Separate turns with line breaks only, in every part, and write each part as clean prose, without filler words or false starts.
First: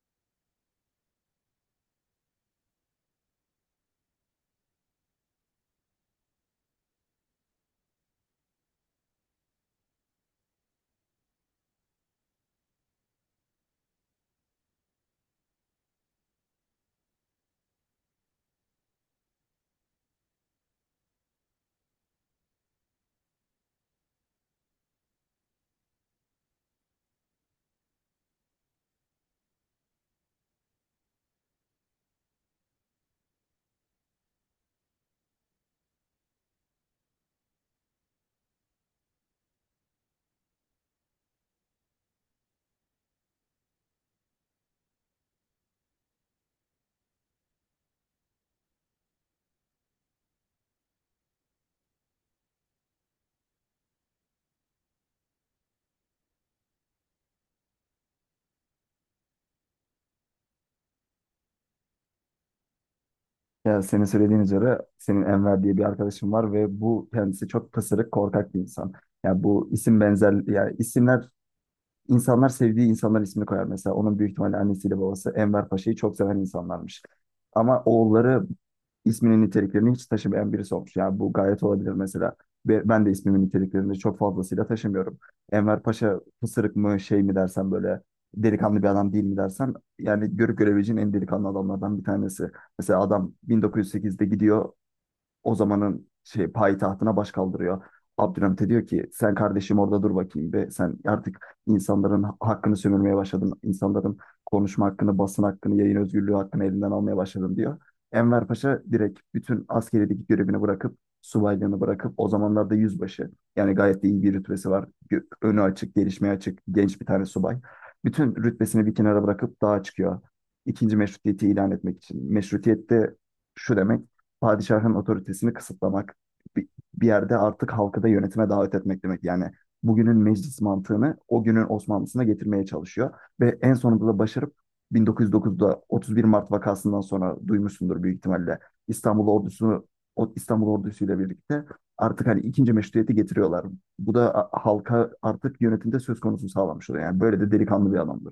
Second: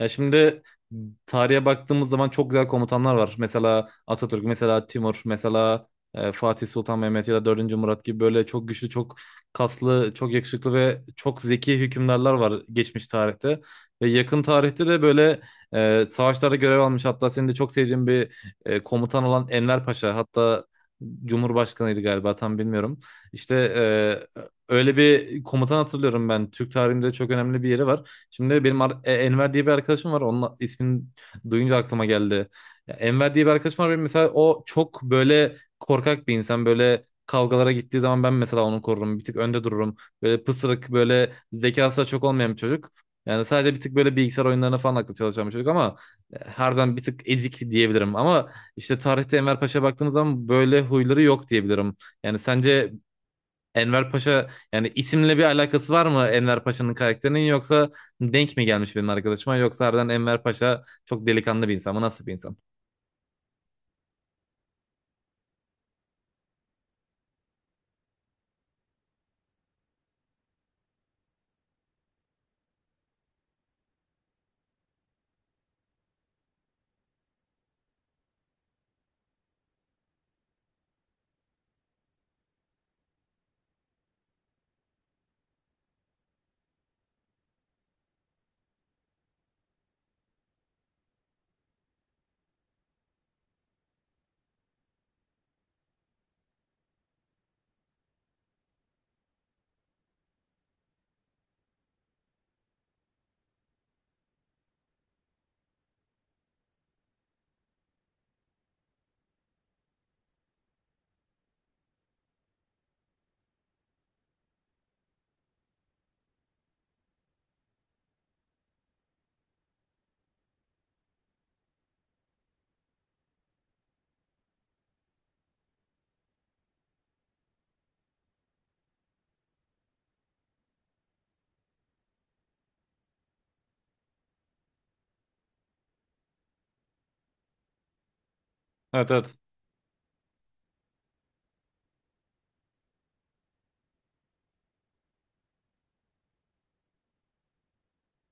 Ya şimdi tarihe baktığımız zaman çok güzel komutanlar var. Mesela Atatürk, mesela Timur, mesela Fatih Sultan Mehmet ya da dördüncü Murat gibi böyle çok güçlü, çok kaslı, çok yakışıklı ve çok zeki hükümdarlar var geçmiş tarihte. Ve yakın tarihte de böyle savaşlarda görev almış. Hatta senin de çok sevdiğin bir komutan olan Enver Paşa. Hatta Cumhurbaşkanıydı galiba tam bilmiyorum. İşte e, öyle bir komutan hatırlıyorum ben. Türk tarihinde çok önemli bir yeri var. Şimdi benim Enver diye bir arkadaşım var. Onun ismini duyunca aklıma geldi. Ya, Enver diye bir arkadaşım var. Benim mesela o çok böyle korkak bir insan. Böyle kavgalara gittiği zaman ben mesela onu korurum. Bir tık önde dururum. Böyle pısırık, böyle zekası da çok olmayan bir çocuk. Yani sadece bir tık böyle bilgisayar oyunlarına falan aklı çalışan bir çocuk ama harbiden bir tık ezik diyebilirim. Ama işte tarihte Enver Paşa'ya baktığımız zaman böyle huyları yok diyebilirim. Yani sence Enver Paşa yani isimle bir alakası var mı Enver Paşa'nın karakterinin yoksa denk mi gelmiş benim arkadaşıma yoksa harbiden Enver Paşa çok delikanlı bir insan mı, nasıl bir insan?
Ya senin söylediğin üzere senin Enver diye bir arkadaşım var ve bu kendisi çok pısırık, korkak bir insan. Ya bu isim benzer ya isimler İnsanlar sevdiği insanların ismini koyar mesela. Onun büyük ihtimalle annesiyle babası Enver Paşa'yı çok seven insanlarmış. Ama oğulları isminin niteliklerini hiç taşımayan birisi olmuş. Yani bu gayet olabilir mesela. Ve ben de ismimin niteliklerini çok fazlasıyla taşımıyorum. Enver Paşa pısırık mı şey mi dersen böyle delikanlı bir adam değil mi dersen yani görüp görebileceğin en delikanlı adamlardan bir tanesi. Mesela adam 1908'de gidiyor, o zamanın şey payitahtına baş kaldırıyor. Abdülhamit'e diyor ki sen kardeşim orada dur bakayım be, sen artık insanların hakkını sömürmeye başladın. İnsanların konuşma hakkını, basın hakkını, yayın özgürlüğü hakkını elinden almaya başladın diyor. Enver Paşa direkt bütün askerideki görevini bırakıp subaylığını bırakıp o zamanlarda yüzbaşı, yani gayet de iyi bir rütbesi var. Önü açık, gelişmeye açık genç bir tane subay. Bütün rütbesini bir kenara bırakıp dağa çıkıyor. İkinci meşrutiyeti ilan etmek için. Meşrutiyet de şu demek: padişahın otoritesini kısıtlamak, bir, bir yerde artık halkı da yönetime davet etmek demek. Yani bugünün meclis mantığını o günün Osmanlısına getirmeye çalışıyor ve en sonunda da başarıp 1909'da 31 Mart vakasından sonra, duymuşsundur büyük ihtimalle,
Evet,
İstanbul
evet.
ordusu, o İstanbul ordusuyla birlikte artık hani ikinci meşruiyeti getiriyorlar. Bu da halka artık yönetimde söz konusu sağlamış oluyor. Yani böyle de delikanlı bir adamdı.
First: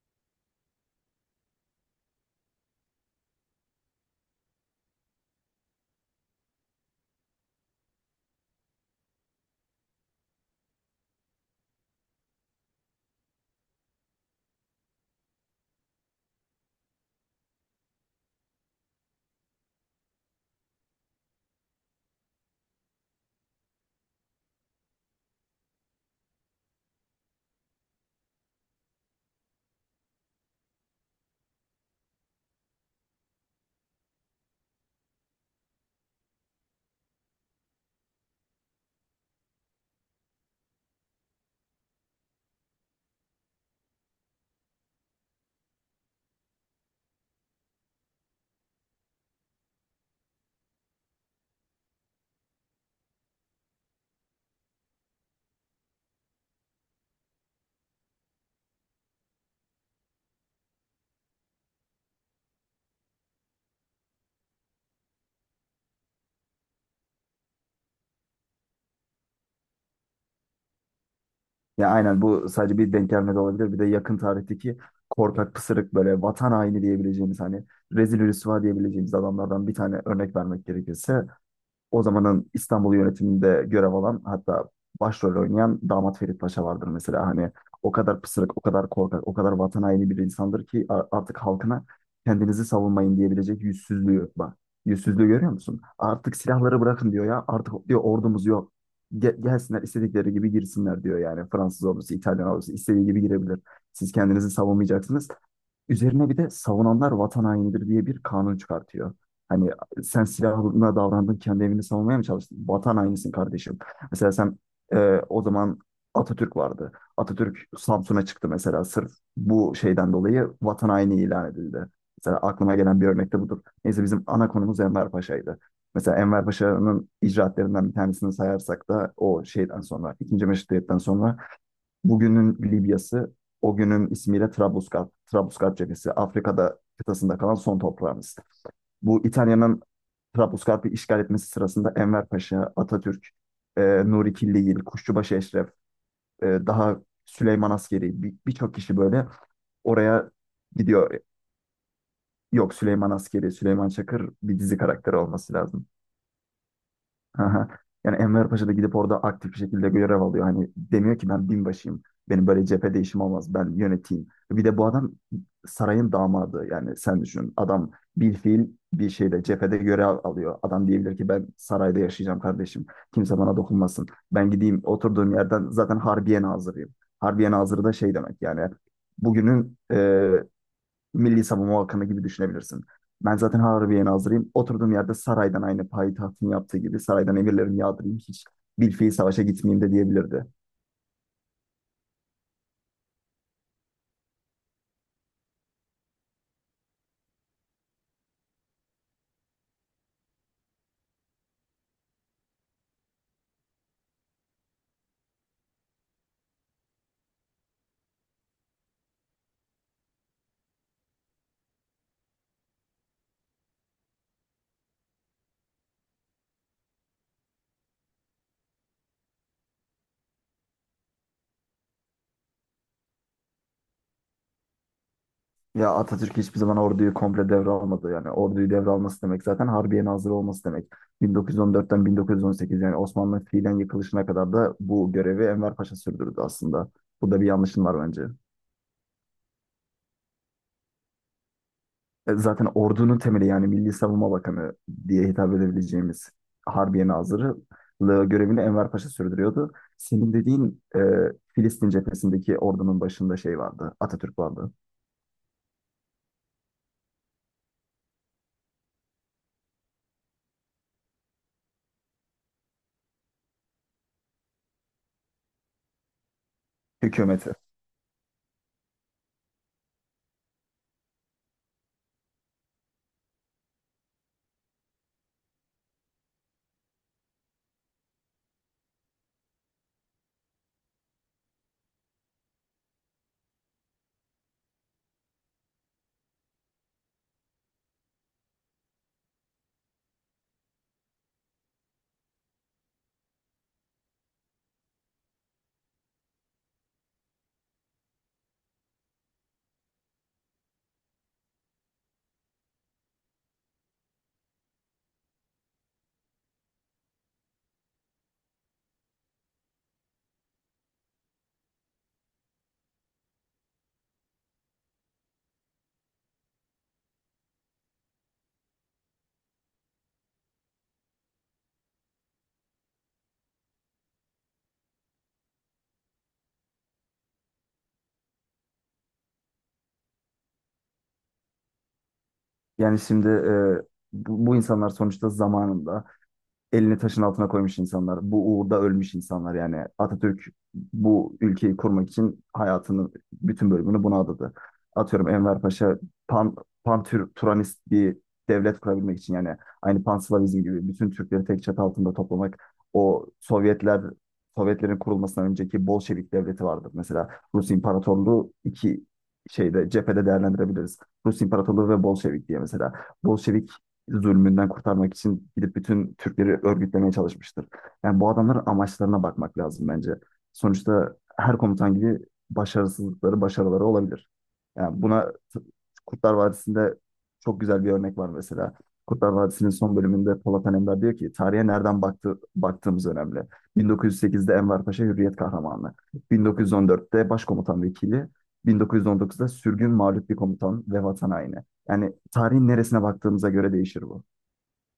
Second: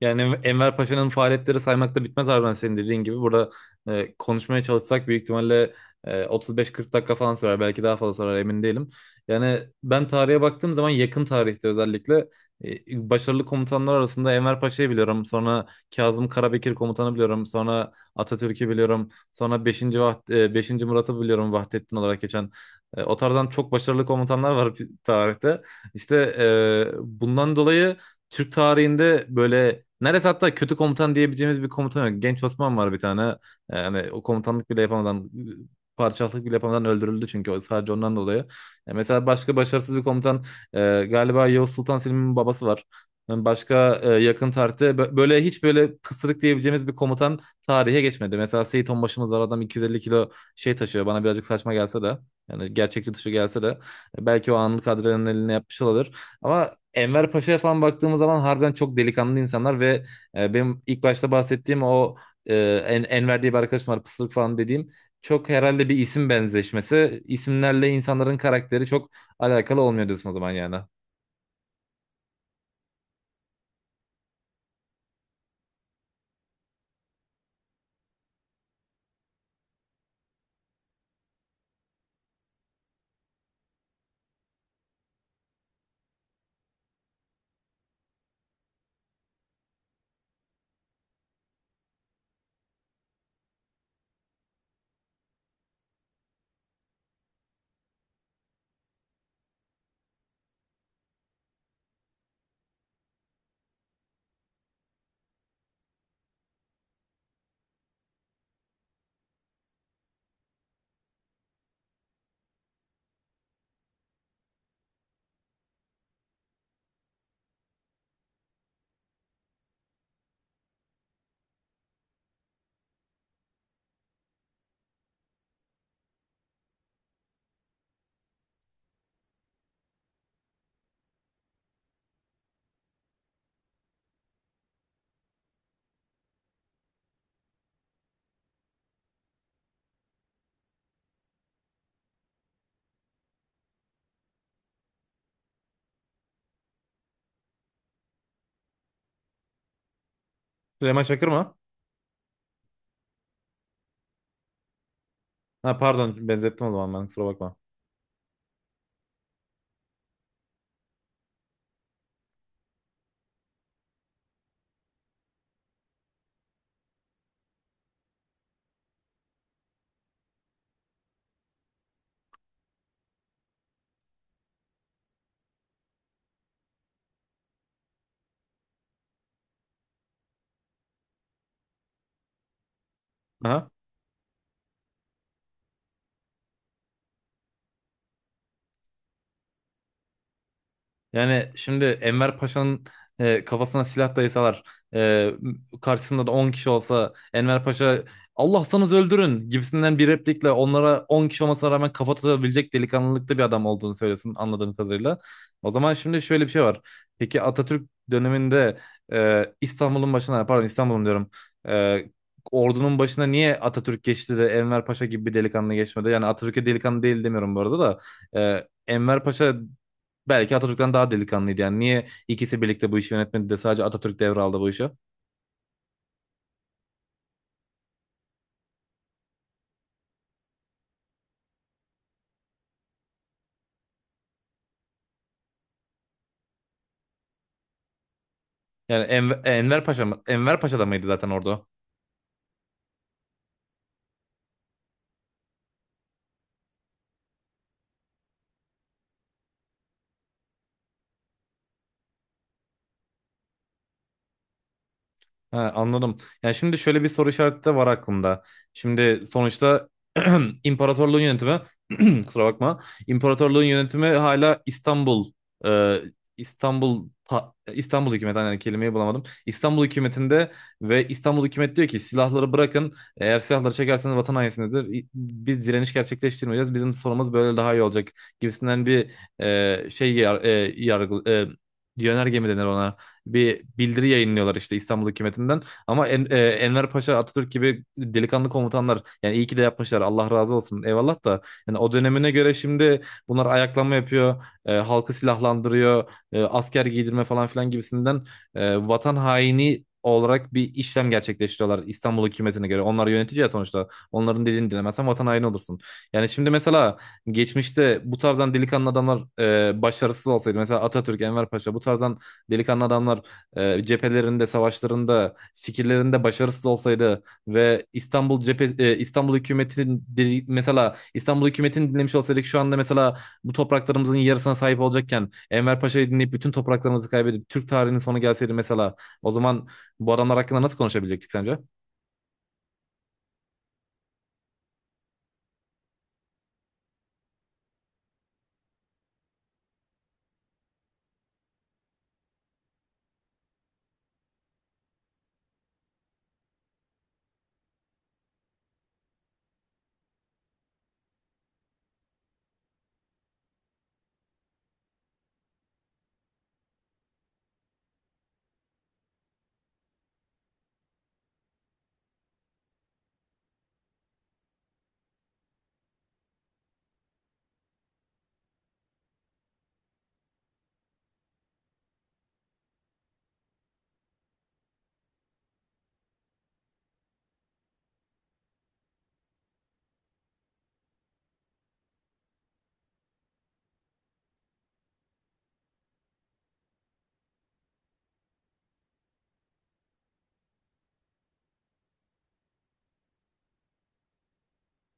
Yani Enver Paşa'nın faaliyetleri saymakla bitmez abi, ben senin dediğin gibi. Burada konuşmaya çalışsak büyük ihtimalle 35-40 dakika falan sürer. Belki daha fazla sürer, emin değilim. Yani ben tarihe baktığım zaman yakın tarihte özellikle başarılı komutanlar arasında Enver Paşa'yı biliyorum. Sonra Kazım Karabekir komutanı biliyorum. Sonra Atatürk'ü biliyorum. Sonra 5. Murat'ı biliyorum, Vahdettin olarak geçen. O tarzdan çok başarılı komutanlar var tarihte. İşte bundan dolayı Türk tarihinde böyle neredeyse hatta kötü komutan diyebileceğimiz bir komutan yok. Genç Osman var bir tane. Yani o komutanlık bile yapamadan padişahlık bile yapamadan öldürüldü çünkü sadece ondan dolayı. Mesela başka başarısız bir komutan galiba Yavuz Sultan Selim'in babası var. Yani başka yakın tarihte böyle hiç böyle pısırık diyebileceğimiz bir komutan tarihe geçmedi. Mesela Seyit Onbaşımız var, adam 250 kilo şey taşıyor, bana birazcık saçma gelse de yani gerçekçi dışı gelse de belki o anlık adrenalini yapmış olabilir. Ama Enver Paşa'ya falan baktığımız zaman harbiden çok delikanlı insanlar ve benim ilk başta bahsettiğim o e, Enver diye bir arkadaşım var, pısırık falan dediğim, çok herhalde bir isim benzeşmesi. İsimlerle insanların karakteri çok alakalı olmuyor diyorsun o zaman yani.
Ya aynen, bu sadece bir denk gelme de olabilir. Bir de yakın tarihteki korkak pısırık böyle vatan haini diyebileceğimiz, hani rezil rüsva diyebileceğimiz adamlardan bir tane örnek vermek gerekirse, o zamanın İstanbul yönetiminde görev alan, hatta başrol oynayan Damat Ferit Paşa vardır mesela. Hani o kadar pısırık, o kadar korkak, o kadar vatan haini bir insandır ki artık halkına kendinizi savunmayın diyebilecek yüzsüzlüğü, bak. Yüzsüzlüğü görüyor musun? Artık silahları bırakın diyor ya. Artık diyor ordumuz yok. Gelsinler istedikleri gibi girsinler diyor yani. Fransız ordusu, İtalyan ordusu istediği gibi girebilir. Siz kendinizi savunmayacaksınız. Üzerine bir de savunanlar vatan hainidir diye bir kanun çıkartıyor. Hani sen silahına davrandın, kendi evini savunmaya mı çalıştın? Vatan hainisin kardeşim. Mesela sen, e, o zaman Atatürk vardı. Atatürk Samsun'a çıktı mesela, sırf bu şeyden dolayı vatan haini ilan edildi. Mesela aklıma gelen bir örnek de budur. Neyse, bizim ana konumuz Enver Paşa'ydı. Mesela Enver Paşa'nın icraatlerinden bir tanesini sayarsak da, o şeyden sonra, ikinci Meşrutiyet'ten sonra, bugünün Libya'sı, o günün ismiyle Trablusgarp, Trablusgarp cephesi, Afrika'da kıtasında kalan son toprağımız. Bu İtalya'nın Trablusgarp'ı işgal etmesi sırasında Enver Paşa, Atatürk, Nuri Killigil, Kuşçubaşı Eşref, daha Süleyman Askeri, birçok kişi böyle oraya
Süleyman
gidiyor.
Çakır mı?
Yok, Süleyman Askeri, Süleyman Çakır bir dizi karakteri olması
Ha,
lazım.
pardon, benzettim o zaman, ben kusura bakma.
Aha. Yani Enver Paşa da gidip orada aktif bir şekilde görev alıyor. Hani demiyor ki ben binbaşıyım. Benim böyle cephede işim olmaz. Ben yöneteyim. Bir de bu adam sarayın damadı. Yani sen düşün. Adam bir fiil bir şeyde cephede görev alıyor. Adam diyebilir ki ben sarayda yaşayacağım kardeşim. Kimse bana dokunmasın. Ben gideyim, oturduğum yerden zaten Harbiye Nazırıyım. Harbiye Nazırı da şey demek, yani bugünün Milli Savunma Bakanı gibi düşünebilirsin. Ben zaten
Aha.
Harbiye'ye nazırıyım. Oturduğum yerde saraydan, aynı payitahtın yaptığı gibi saraydan emirlerimi yağdırayım. Hiç bilfiil savaşa gitmeyeyim de diyebilirdi.
Yani şimdi Enver Paşa'nın kafasına silah dayasalar, e, karşısında da 10 kişi olsa, Enver Paşa Allah'sanız öldürün gibisinden bir replikle onlara 10 kişi olmasına rağmen kafa tutabilecek delikanlılıkta bir adam olduğunu söylesin anladığım kadarıyla. O zaman şimdi şöyle bir şey var. Peki Atatürk döneminde İstanbul'un başına, pardon, İstanbul'un diyorum, e, ordunun başına niye Atatürk geçti de Enver Paşa gibi bir delikanlı geçmedi? Yani Atatürk'e delikanlı değil demiyorum bu arada da. E, Enver Paşa belki Atatürk'ten daha delikanlıydı yani. Niye ikisi birlikte bu işi yönetmedi de sadece Atatürk devraldı bu işi?
Ya Atatürk hiçbir zaman orduyu komple devralmadı. Yani orduyu devralması demek zaten Harbiye nazırı olması demek. 1914'ten 1918, yani Osmanlı fiilen yıkılışına kadar da bu görevi Enver Paşa sürdürdü aslında. Bu da bir yanlışın var bence.
Yani Enver Paşa mı? Enver Paşa da mıydı zaten orada?
Zaten ordunun temeli, yani Milli Savunma Bakanı diye hitap edebileceğimiz Harbiye Nazırlığı görevini Enver Paşa sürdürüyordu. Senin dediğin Filistin cephesindeki ordunun başında şey vardı, Atatürk vardı,
Ha, anladım. Yani şimdi şöyle bir soru işareti de var aklımda. Şimdi sonuçta imparatorluğun yönetimi kusura bakma. İmparatorluğun yönetimi hala İstanbul, e,
hükümeti.
İstanbul hükümeti, hani kelimeyi bulamadım, İstanbul hükümetinde. Ve İstanbul hükümet diyor ki silahları bırakın. Eğer silahları çekerseniz vatan hainisinizdir. Biz direniş gerçekleştirmeyeceğiz. Bizim sorumuz böyle daha iyi olacak gibisinden bir e, şey yar, e, yargı e, yönerge mi denir ona? Bir bildiri yayınlıyorlar işte İstanbul hükümetinden. Ama Enver Paşa, Atatürk gibi delikanlı komutanlar, yani iyi ki de yapmışlar. Allah razı olsun. Eyvallah da yani o dönemine göre şimdi bunlar ayaklanma yapıyor, halkı silahlandırıyor, asker giydirme falan filan gibisinden vatan haini olarak bir işlem gerçekleştiriyorlar İstanbul hükümetine göre. Onlar yönetici ya sonuçta. Onların dediğini dinlemezsen vatan haini olursun. Yani şimdi mesela geçmişte bu tarzdan delikanlı adamlar başarısız olsaydı, mesela Atatürk, Enver Paşa, bu tarzdan delikanlı adamlar cephelerinde, savaşlarında, fikirlerinde başarısız olsaydı ve mesela İstanbul hükümetini dinlemiş olsaydık, şu anda mesela bu topraklarımızın yarısına sahip olacakken Enver Paşa'yı dinleyip bütün topraklarımızı kaybedip Türk tarihinin sonu gelseydi mesela, o zaman bu adamlar hakkında nasıl konuşabilecektik sence?
Yani şimdi bu insanlar sonuçta zamanında elini taşın altına koymuş insanlar, bu uğurda ölmüş insanlar. Yani Atatürk bu ülkeyi kurmak için hayatının bütün bölümünü buna adadı. Atıyorum Enver Paşa pan, pan-Turanist bir devlet kurabilmek için, yani aynı Panslavizm gibi bütün Türkleri tek çatı altında toplamak, o Sovyetlerin kurulmasından önceki Bolşevik devleti vardır. Mesela Rus İmparatorluğu iki şeyde cephede değerlendirebiliriz. Rus İmparatorluğu ve Bolşevik diye mesela. Bolşevik zulmünden kurtarmak için gidip bütün Türkleri örgütlemeye çalışmıştır. Yani bu adamların amaçlarına bakmak lazım bence. Sonuçta her komutan gibi başarısızlıkları, başarıları olabilir. Yani buna Kurtlar Vadisi'nde çok güzel bir örnek var mesela. Kurtlar Vadisi'nin son bölümünde Polat Alemdar diyor ki tarihe nereden baktığımız önemli. 1908'de Enver Paşa Hürriyet Kahramanı, 1914'te Başkomutan Vekili, 1919'da sürgün mağlup bir komutan ve vatan haini. Yani tarihin neresine baktığımıza göre değişir bu.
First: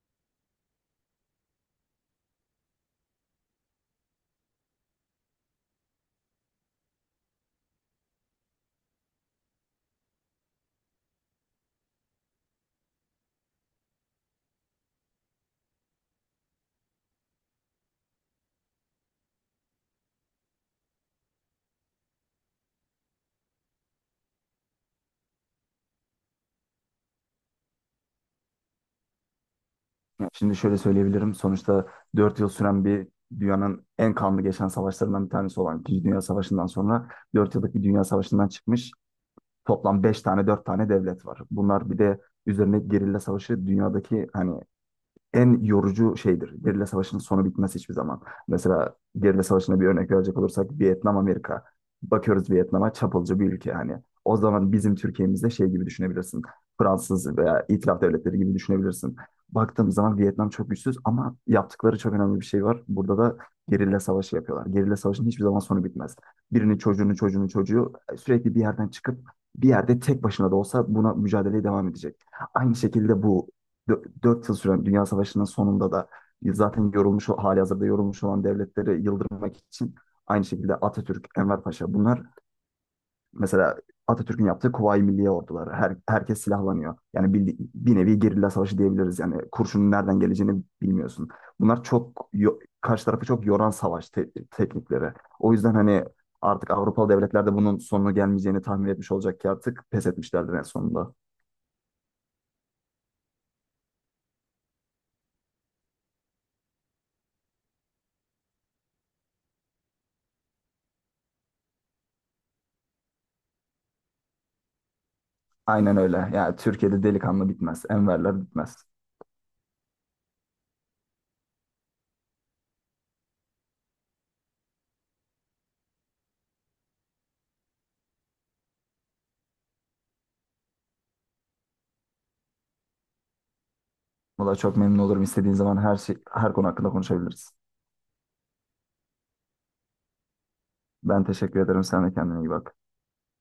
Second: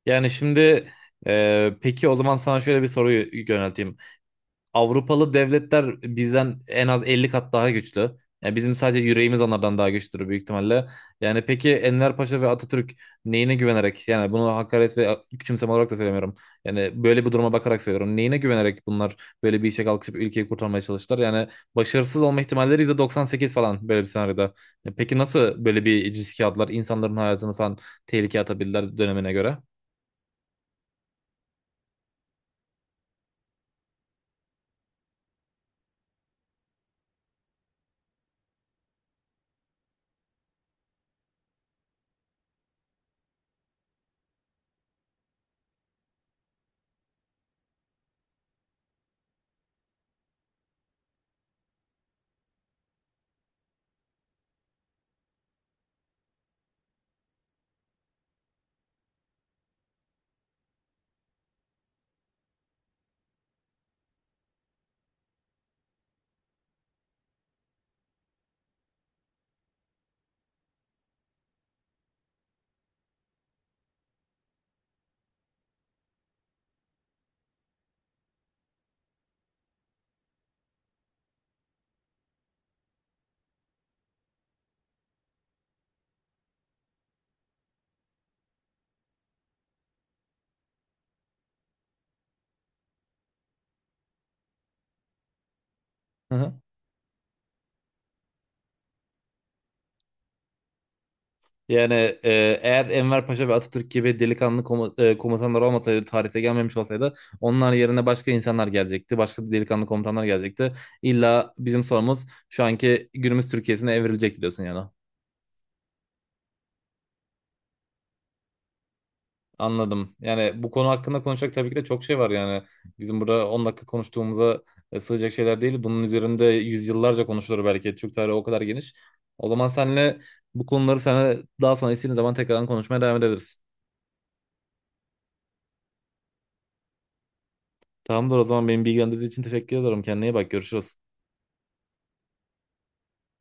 Yani şimdi peki o zaman sana şöyle bir soruyu yönelteyim. Avrupalı devletler bizden en az 50 kat daha güçlü. Yani bizim sadece yüreğimiz onlardan daha güçlüdür büyük ihtimalle. Yani peki Enver Paşa ve Atatürk neyine güvenerek, yani bunu hakaret ve küçümseme olarak da söylemiyorum, yani böyle bir duruma bakarak söylüyorum, neyine güvenerek bunlar böyle bir işe kalkışıp ülkeyi kurtarmaya çalıştılar? Yani başarısız olma ihtimalleri %98 falan böyle bir senaryoda. Ya peki nasıl böyle bir riske aldılar? İnsanların hayatını falan tehlikeye atabildiler dönemine göre.
Yani şimdi şöyle söyleyebilirim. Sonuçta 4 yıl süren bir, dünyanın en kanlı geçen savaşlarından bir tanesi olan İkinci Dünya Savaşı'ndan sonra, 4 yıllık bir dünya savaşından çıkmış toplam 5 tane 4 tane devlet var. Bunlar bir de üzerine gerilla savaşı, dünyadaki hani en yorucu şeydir. Gerilla savaşının sonu bitmez hiçbir zaman. Mesela gerilla savaşına bir örnek verecek olursak, Vietnam Amerika. Bakıyoruz Vietnam'a, çapulcu bir ülke hani. O zaman bizim Türkiye'mizde şey gibi düşünebilirsin. Fransız veya itilaf devletleri gibi düşünebilirsin. Baktığımız zaman Vietnam çok güçsüz ama yaptıkları çok önemli bir şey var. Burada da gerilla savaşı yapıyorlar. Gerilla savaşının hiçbir zaman sonu bitmez. Birinin çocuğunun çocuğunun çocuğu sürekli bir yerden çıkıp bir yerde tek başına da olsa buna mücadeleye devam edecek. Aynı şekilde bu 4 yıl süren Dünya Savaşı'nın sonunda da zaten yorulmuş, hali hazırda yorulmuş olan devletleri yıldırmak için, aynı şekilde Atatürk, Enver Paşa bunlar, mesela Atatürk'ün yaptığı Kuvayi Milliye orduları. Herkes silahlanıyor. Yani bir nevi gerilla savaşı diyebiliriz. Yani kurşunun nereden geleceğini bilmiyorsun. Bunlar çok karşı tarafı çok yoran savaş teknikleri. O yüzden hani artık Avrupalı devletler de bunun sonunu gelmeyeceğini tahmin etmiş olacak ki artık pes etmişlerdir en sonunda.
Yani eğer Enver Paşa ve Atatürk gibi delikanlı komutanlar olmasaydı, tarihte gelmemiş olsaydı, onlar yerine başka insanlar gelecekti. Başka delikanlı komutanlar gelecekti. İlla bizim sorumuz şu anki günümüz Türkiye'sine evrilecek diyorsun yani.
Aynen öyle. Yani Türkiye'de delikanlı bitmez. Enverler bitmez.
Anladım. Yani bu konu hakkında konuşacak tabii ki de çok şey var yani. Bizim burada 10 dakika konuştuğumuza sığacak şeyler değil. Bunun üzerinde yüzyıllarca konuşulur belki. Türk tarihi o kadar geniş. O zaman senle bu konuları sana daha sonra istediğin zaman tekrardan konuşmaya devam ederiz.
Valla çok memnun olurum. İstediğin zaman her şey, her konu hakkında konuşabiliriz.
Tamamdır, o zaman beni bilgilendirdiğin için teşekkür ederim. Kendine iyi bak, görüşürüz.
Ben teşekkür ederim. Sen de kendine iyi bak.